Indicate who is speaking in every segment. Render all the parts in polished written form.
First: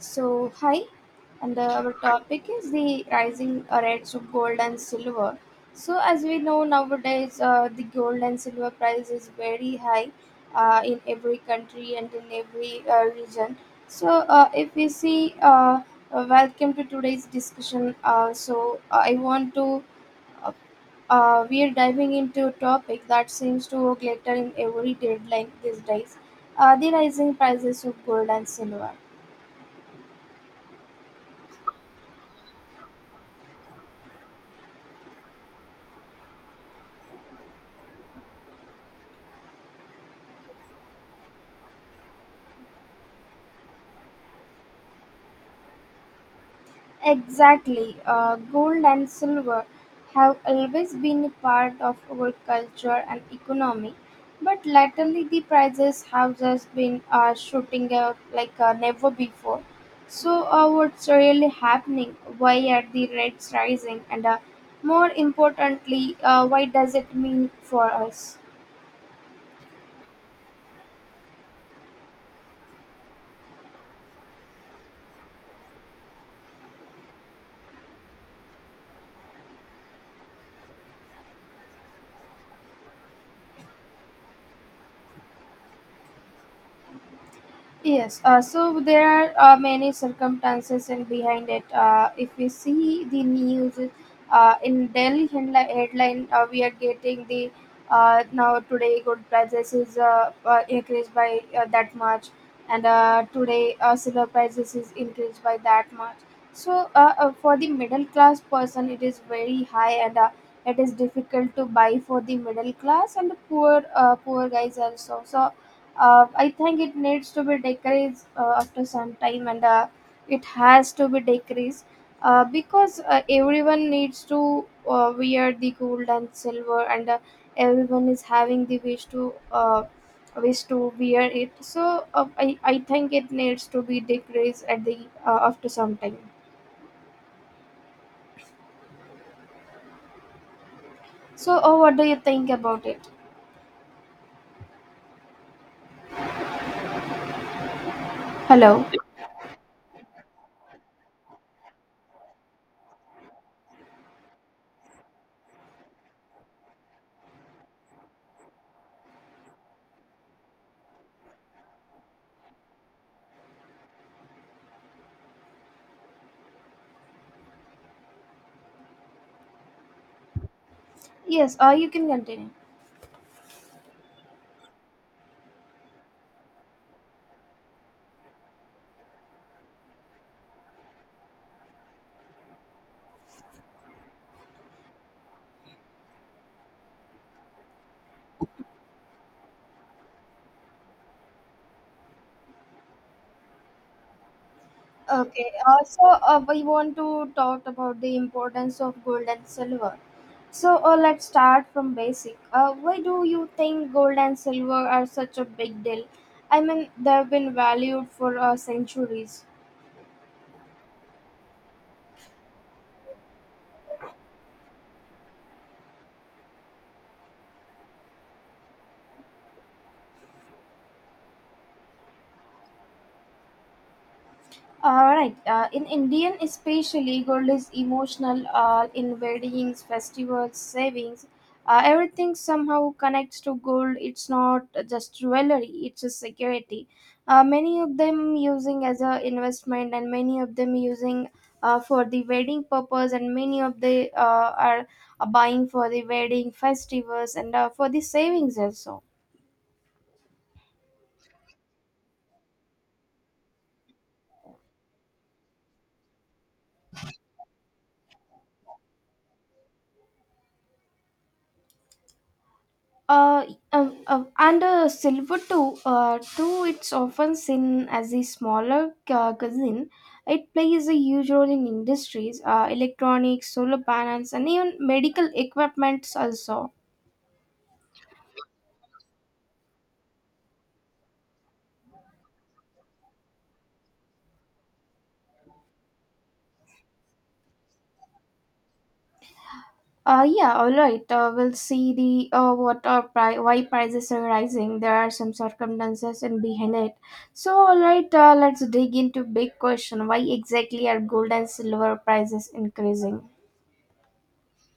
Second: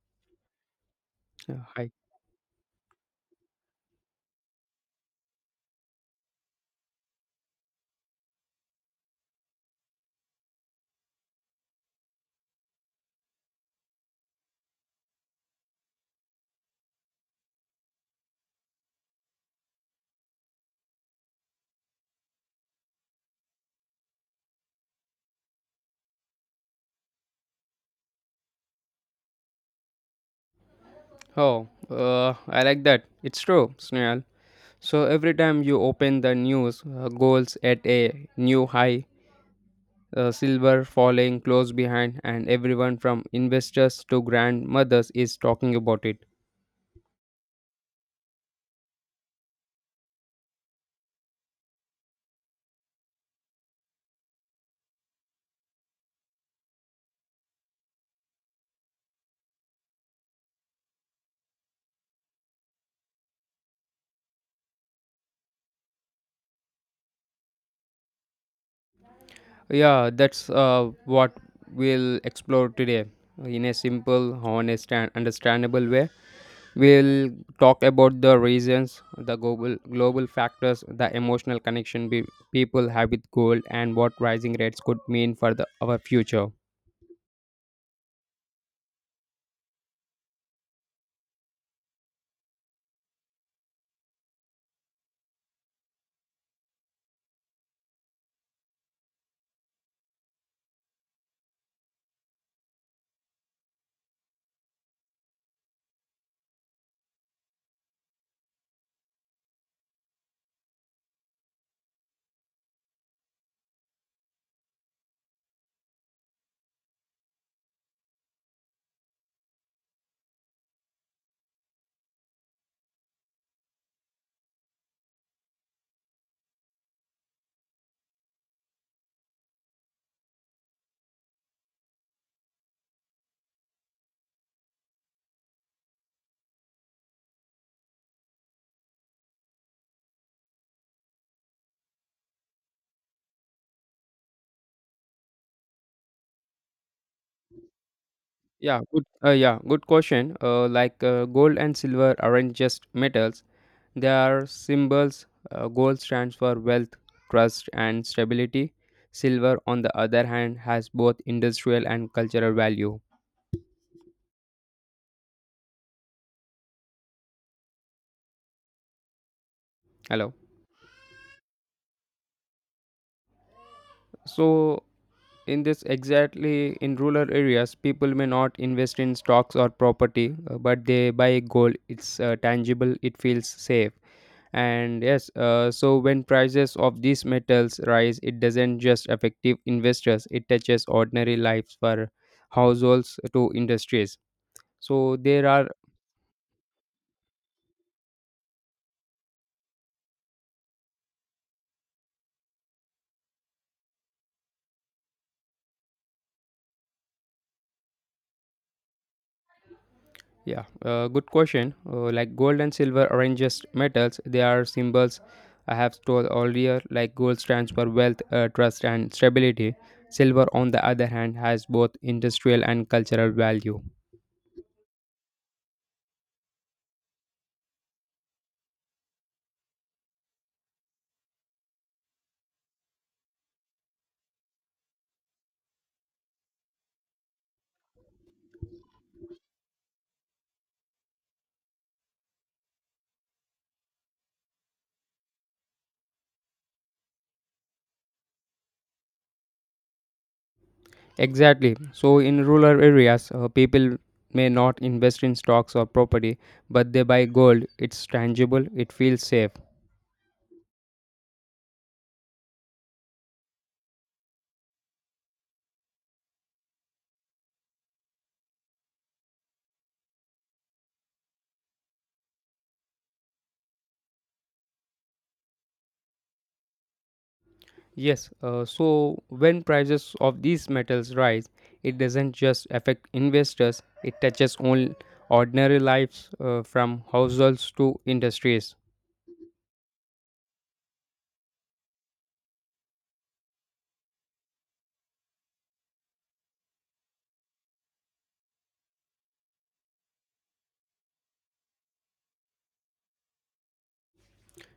Speaker 1: So, hi, and
Speaker 2: Yeah, hi.
Speaker 1: our topic is the rising rates of gold and silver. So, as we know nowadays, the gold and silver price is very high in every country and in every region. So, if we see, welcome to today's discussion. Uh, we are diving into a topic that seems to glitter in every deadline these days, the rising prices of gold and silver.
Speaker 2: Oh, I like that. It's true, Snail. So every time you open the news, goals at a new high, silver falling close behind, and everyone from investors to grandmothers is talking about it.
Speaker 1: Exactly. Gold and silver have always been a part of our culture and economy, but latterly the prices have just been shooting up like never before. So, what's really happening? Why are the rates rising? And more importantly, why does it mean for us?
Speaker 2: Yeah, that's what we'll explore today in a simple, honest, and understandable way. We'll talk about the reasons, the global factors, the emotional connection be, people have with gold, and what rising rates could mean for the, our future.
Speaker 1: Yes, so there are many circumstances and behind it. If we see the news in Delhi headline, we are getting the now today gold prices is increased by that much, and today silver prices is increased by that much. So for the middle class person, it is very high, and it is difficult to buy for the middle class and the poor guys also. So I think it needs to be decreased after some time, and it has to be decreased because everyone needs to wear the gold and silver, and everyone is having the wish to wish to wear it. So I think it needs to be decreased at the after some time. So what do you think about it?
Speaker 2: Yeah,
Speaker 1: Hello.
Speaker 2: good. Yeah, good question. Gold and silver aren't just metals; their symbols, gold stands for wealth, trust, and stability. Silver, on the other hand, has both industrial and cultural value. Hello.
Speaker 1: Yes, you can continue.
Speaker 2: So, in this exactly in rural areas, people may not invest in stocks or property, but they buy gold. It's tangible. It feels safe. And yes, so when prices of these metals rise, it doesn't just affect investors. It touches ordinary lives for households to industries. So there
Speaker 1: Okay,
Speaker 2: are
Speaker 1: so we want to talk about the importance of gold and silver. So let's start from basic. Why do you think gold and silver are such a big deal? I mean, they've been valued for centuries.
Speaker 2: yeah, good question. Like gold and silver are just metals. They are symbols I have told earlier. Like gold stands for wealth, trust, and stability. Silver, on the other hand, has both industrial and cultural value.
Speaker 1: All right. In Indian, especially, gold is emotional. In weddings, festivals, savings, everything somehow connects to gold. It's not just jewelry; it's a security. Many of them using as a investment, and many of them using for the wedding purpose, and many of the are buying for the wedding festivals and for the savings also.
Speaker 2: Exactly. So, in rural areas, people may not invest in stocks or property, but they buy gold. It's tangible, it feels safe.
Speaker 1: uh, and silver too, it's often seen as a smaller cousin. It plays a huge role in industries, electronics, solar panels, and even medical equipments also.
Speaker 2: Yes, so when prices of these metals rise, it doesn't just affect investors, it touches all ordinary lives from households to industries.
Speaker 1: Yeah, all right, we'll see the what are pri- why prices are rising. There are some circumstances in behind it. So all right, let's dig into big question: why exactly are gold and silver prices increasing?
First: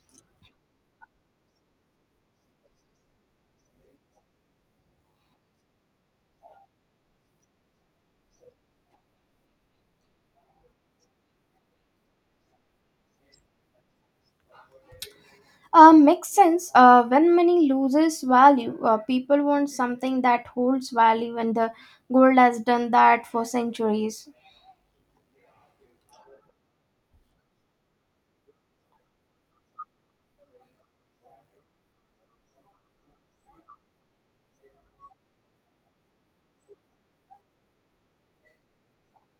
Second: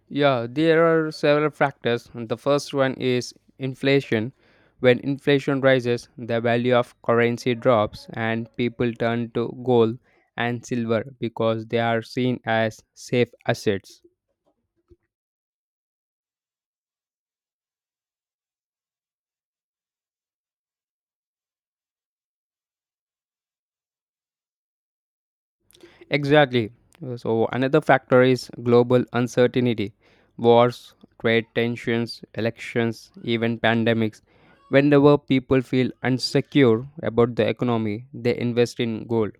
Speaker 2: Yeah, there are several factors. The first one is inflation. When inflation rises, the value of currency drops and people turn to gold and silver because they are seen as safe assets.
Speaker 1: Makes sense. When money loses value, people want something that holds value, and the gold has done that for centuries.
Speaker 2: Exactly. So, another factor is global uncertainty wars, trade tensions, elections, even pandemics. Whenever people feel unsecure about the economy, they invest in gold.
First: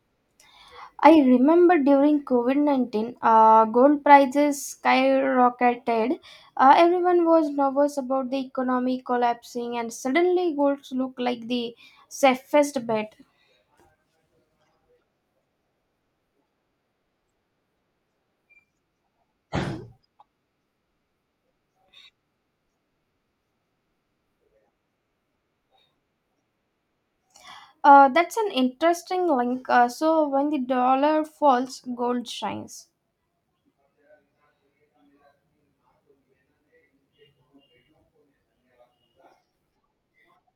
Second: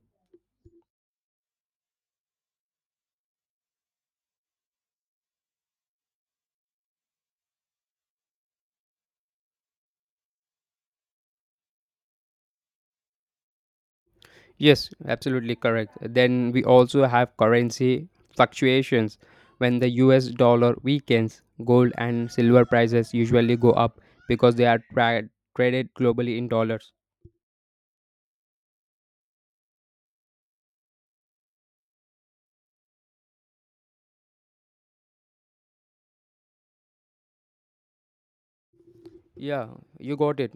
Speaker 1: I remember during COVID-19, gold prices skyrocketed. Everyone was nervous about the economy collapsing, and suddenly golds looked like the safest bet.
Speaker 2: Yes, absolutely correct. Then we also have currency fluctuations. When the US dollar weakens, gold and silver prices usually go up because they are traded globally in dollars.
Speaker 1: That's an interesting link. So, when the dollar falls, gold shines.
Speaker 2: Yeah, you got it.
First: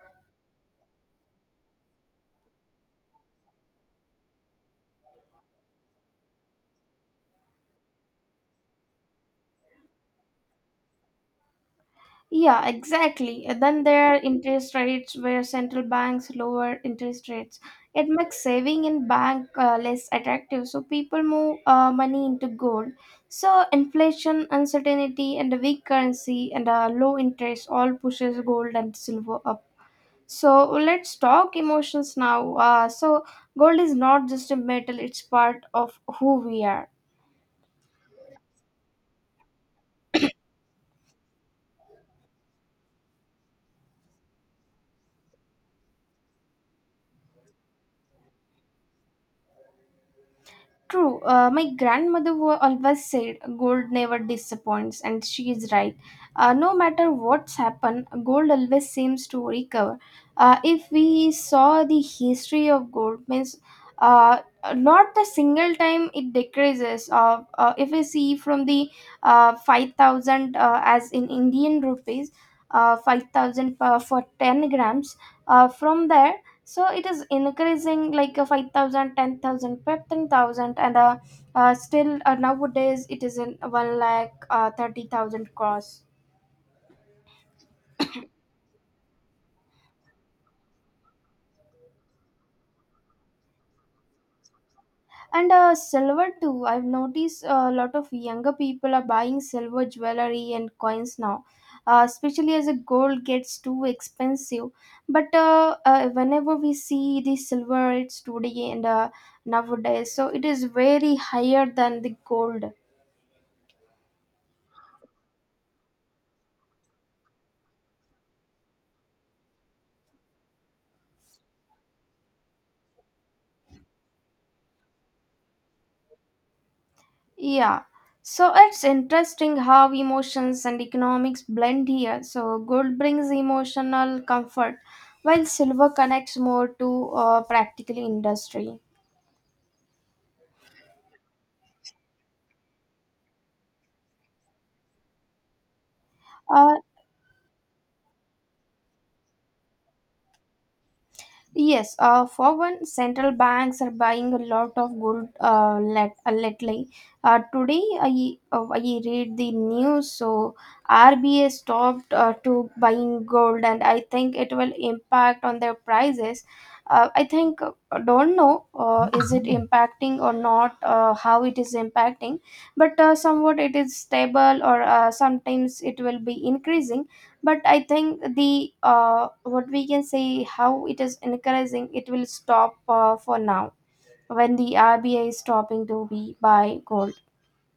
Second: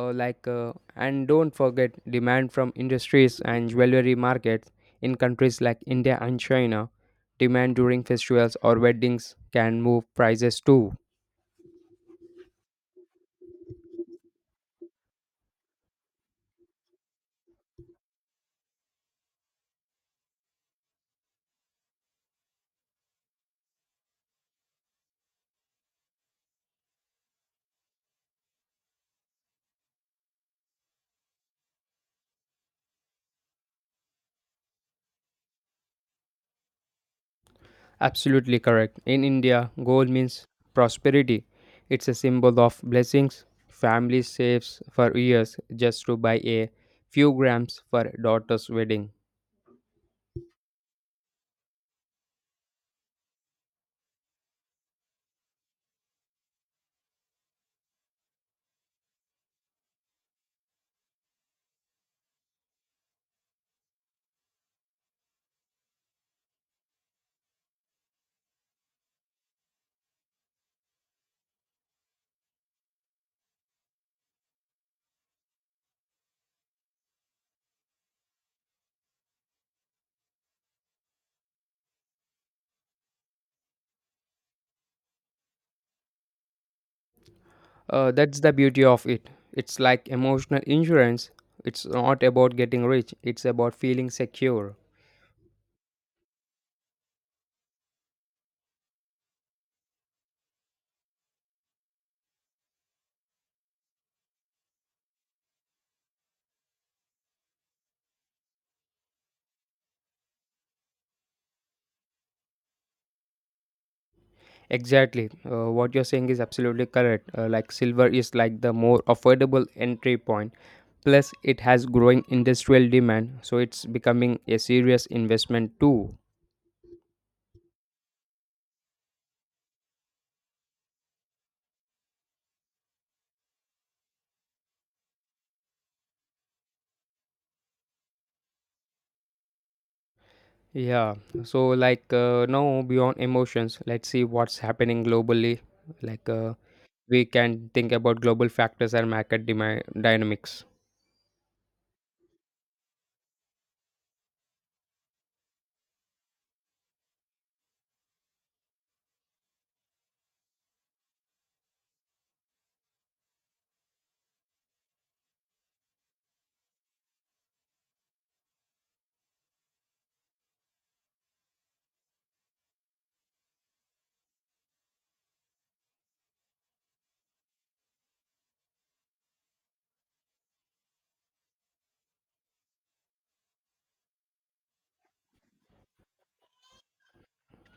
Speaker 2: And don't forget demand from industries and jewelry markets in countries like India and China. Demand during festivals or weddings can move prices too.
Speaker 1: Yeah, exactly. And then there are interest rates where central banks lower interest rates. It makes saving in bank less attractive, so people move money into gold. So inflation, uncertainty, and a weak currency and a low interest all pushes gold and silver up. So let's talk emotions now. So gold is not just a metal; it's part of who we are.
Speaker 2: Absolutely correct. In India, gold means prosperity. It's a symbol of blessings. Family saves for years just to buy a few grams for daughter's wedding.
Speaker 1: True. My grandmother always said gold never disappoints, and she is right. No matter what's happened, gold always seems to recover. If we saw the history of gold, means uh, not the single time it decreases. If we see from the 5,000 as in Indian rupees, 5,000 for 10 grams, from there. So it is increasing like a 5,000, 10,000, 15,000, and still nowadays it is in 1 lakh 30,000 cross.
Speaker 2: That's the beauty of it. It's like emotional insurance. It's not about getting rich, it's about feeling secure.
Speaker 1: And silver too, I've noticed a lot of younger people are buying silver jewelry and coins now, especially as the gold gets too expensive. But whenever we see the silver, it's today and nowadays, so it is very higher than the gold.
Speaker 2: Exactly. What you're saying is absolutely correct. Like silver is like the more affordable entry point. Plus, it has growing industrial demand, so it's becoming a serious investment too.
Speaker 1: Yeah. So it's interesting how emotions and economics blend here. So gold brings emotional comfort, while silver connects more to practical industry.
Speaker 2: Yeah. So, now beyond emotions, let's see what's happening globally. Like uh,
Speaker 1: Uh,
Speaker 2: we can think about global factors and market demand dynamics.
Speaker 1: Yes, for one, central banks are buying a lot of gold lately. Today, I read the news, so RBA stopped to buying gold, and I think it will impact on their prices. I think don't know is it impacting or not, how it is impacting, but somewhat it is stable, or sometimes it will be increasing. But I think the what we can say how it is encouraging it will stop for now, when the RBI is stopping to be buy gold.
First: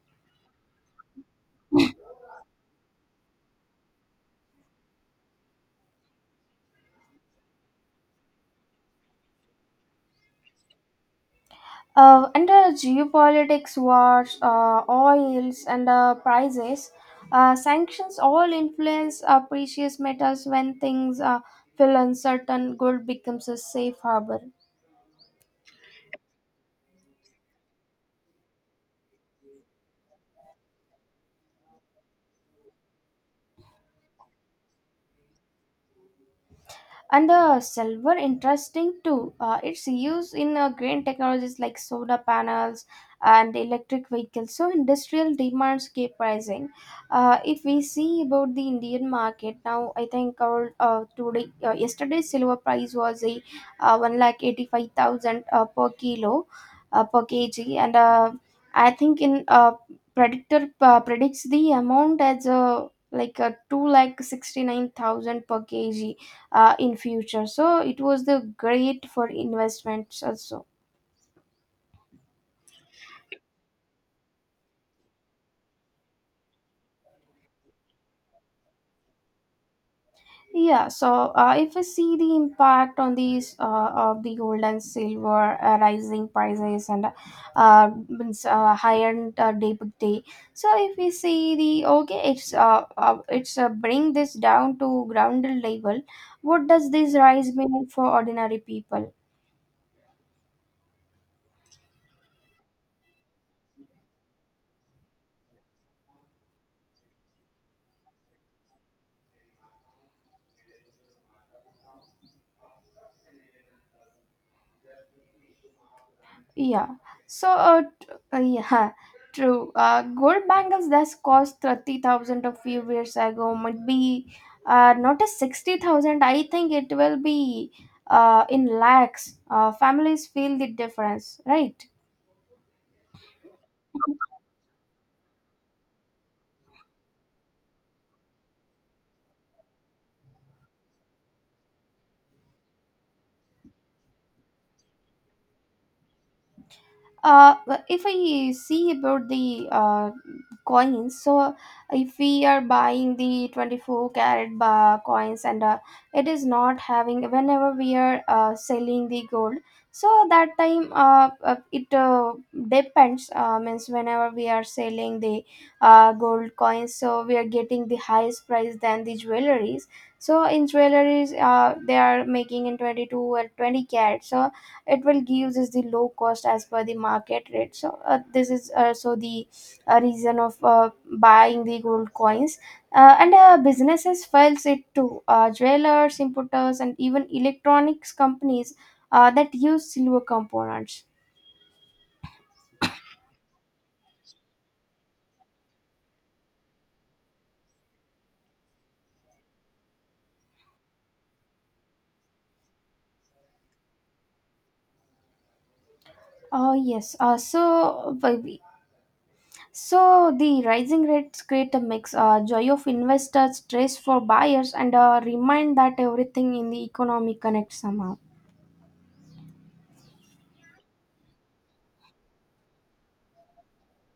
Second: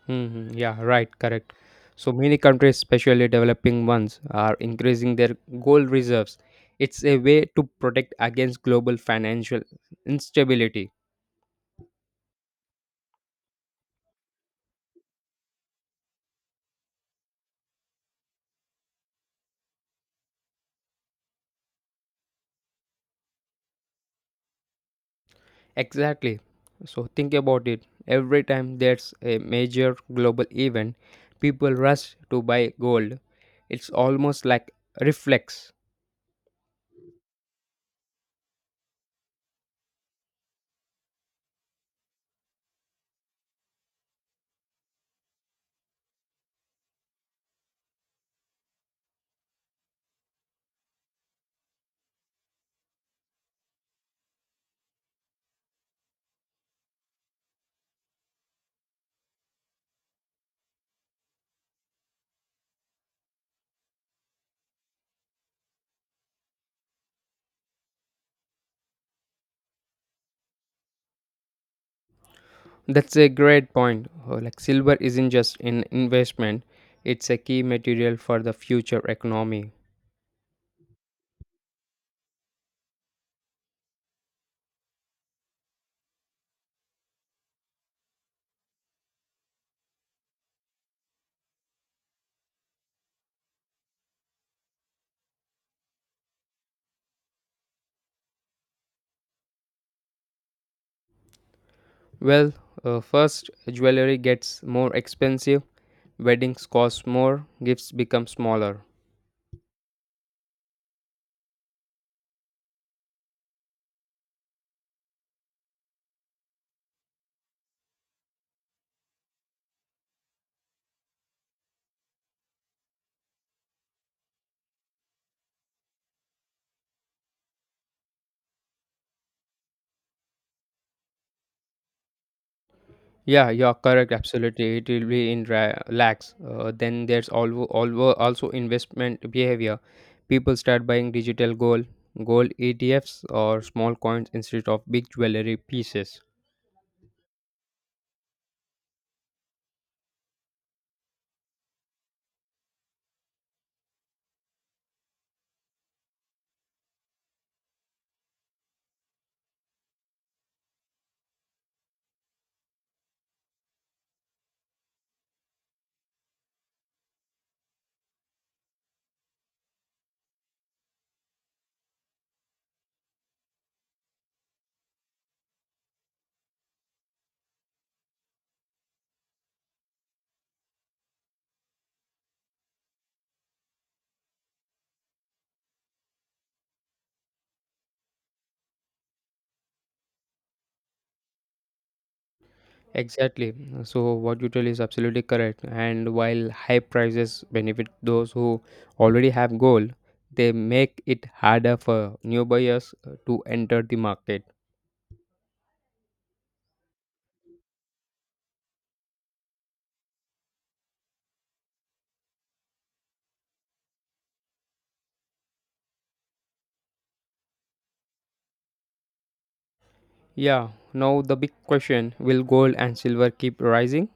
Speaker 2: Yeah, right, correct. So many countries, especially developing ones, are increasing their gold reserves. It's a way to protect against global financial instability.
Speaker 1: Under geopolitics: wars, oils and prices, sanctions all influence precious metals. When things feel uncertain, gold becomes a safe harbor.
Speaker 2: Exactly. So think about it. Every time there's a major global event, people rush to buy gold. It's almost like a reflex.
Speaker 1: And the silver interesting too, it's used in green technologies like solar panels and electric vehicles, so industrial demands keep rising. If we see about the Indian market now, I think our today yesterday's silver price was a 1 lakh 85,000 per kg, and I think in predictor predicts the amount as a like a 2 lakh 69,000 per kg in future. So it was the great for investments also.
Speaker 2: That's a great point. Like silver isn't just an investment, it's a key material for the future economy.
Speaker 1: Yeah. So if I see the impact on these of the gold and silver rising prices and means, higher day by day. So if we see the okay, it's bring this down to grounded level. What does this rise mean for ordinary people?
Speaker 2: Well, first jewelry gets more expensive, weddings cost more, gifts become smaller.
Speaker 1: Yeah. So, uh, yeah, huh, true. Gold bangles that's cost 30,000 a few years ago might be not a 60,000. I think it will be in lakhs. Families feel the difference, right?
Speaker 2: Yeah, you're correct. Absolutely, it will be in lakhs. Then there's alwo alwo also investment behavior. People start buying digital gold, gold ETFs, or small coins instead of big jewelry pieces.
Speaker 1: Well, if I see about the coins, so if we are buying the 24 carat bar coins and it is not having, whenever we are selling the gold, so that time it depends, means whenever we are selling the gold coins, so we are getting the highest price than the jewelries. So in jewelries, they are making in 22 or 20 carat. So it will gives us the low cost as per the market rate, so this is also the reason of buying the gold coins. And businesses files it too, jewelers, importers, and even electronics companies that use silver components.
Speaker 2: Exactly. So what you tell is absolutely correct. And while high prices benefit those who already have gold, they make it harder for new buyers to enter the market.
Speaker 1: Yes, so we- so the rising rates create a mix, joy of investors, stress for buyers, and remind that everything in the economy connects somehow.
Speaker 2: Yeah. Now the big question: Will gold and silver keep rising?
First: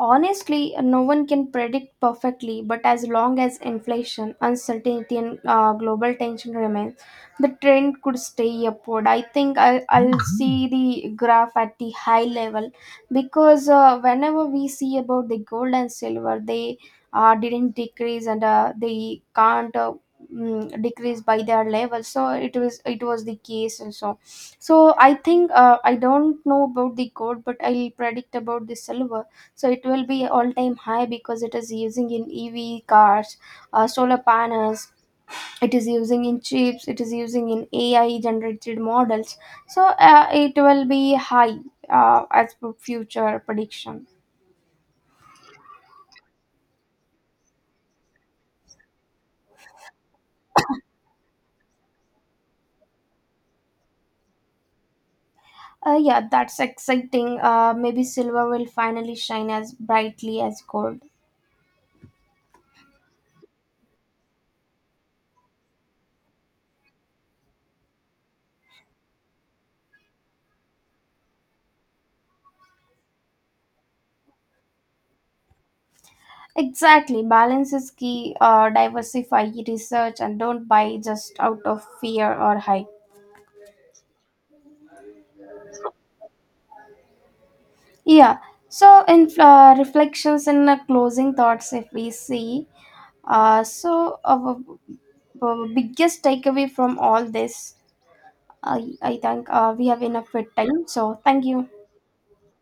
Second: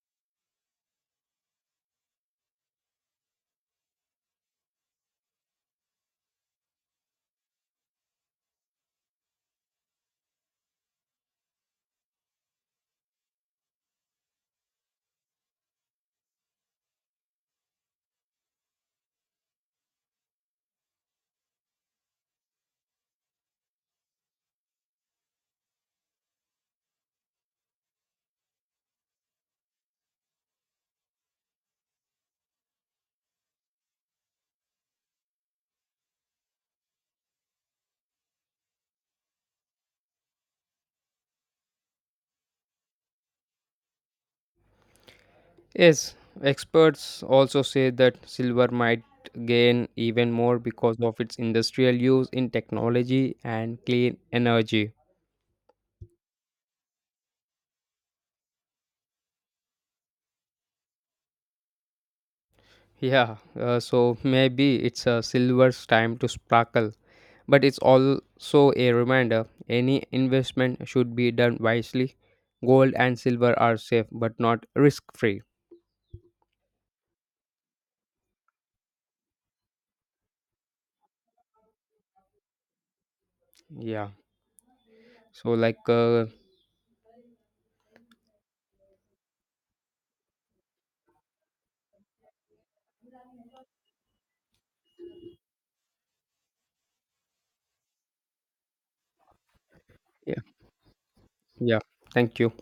Speaker 1: Honestly, no one can predict perfectly, but as long as inflation, uncertainty, and global tension remains, the trend could stay upward. I think I'll see the graph at the high level because whenever we see about the gold and silver, they didn't decrease and they can't. Decrease by their level, so it was the case also. So I think, I don't know about the gold but I'll predict about the silver. So it will be all time high because it is using in EV cars, solar panels, it is using in chips, it is using in AI generated models. So it will be high, as per future prediction.
Speaker 2: Yes, experts also say that silver might gain even more because of its industrial use in technology and clean energy.
Speaker 1: Yeah, that's exciting, maybe silver will finally shine as brightly as gold.
Speaker 2: Yeah, so maybe it's a silver's time to sparkle, but it's also a reminder any investment should be done wisely. Gold and silver are safe but not risk free.
Speaker 1: Exactly, balance is key. Diversify, research, and don't buy just out of fear or hype.
Speaker 2: Yeah, so like, uh,
Speaker 1: Yeah. So, in reflections and closing thoughts, if we see, so our biggest takeaway from all this. I think we have enough
Speaker 2: yeah,
Speaker 1: with time. So, thank you.
Speaker 2: yeah, thank you.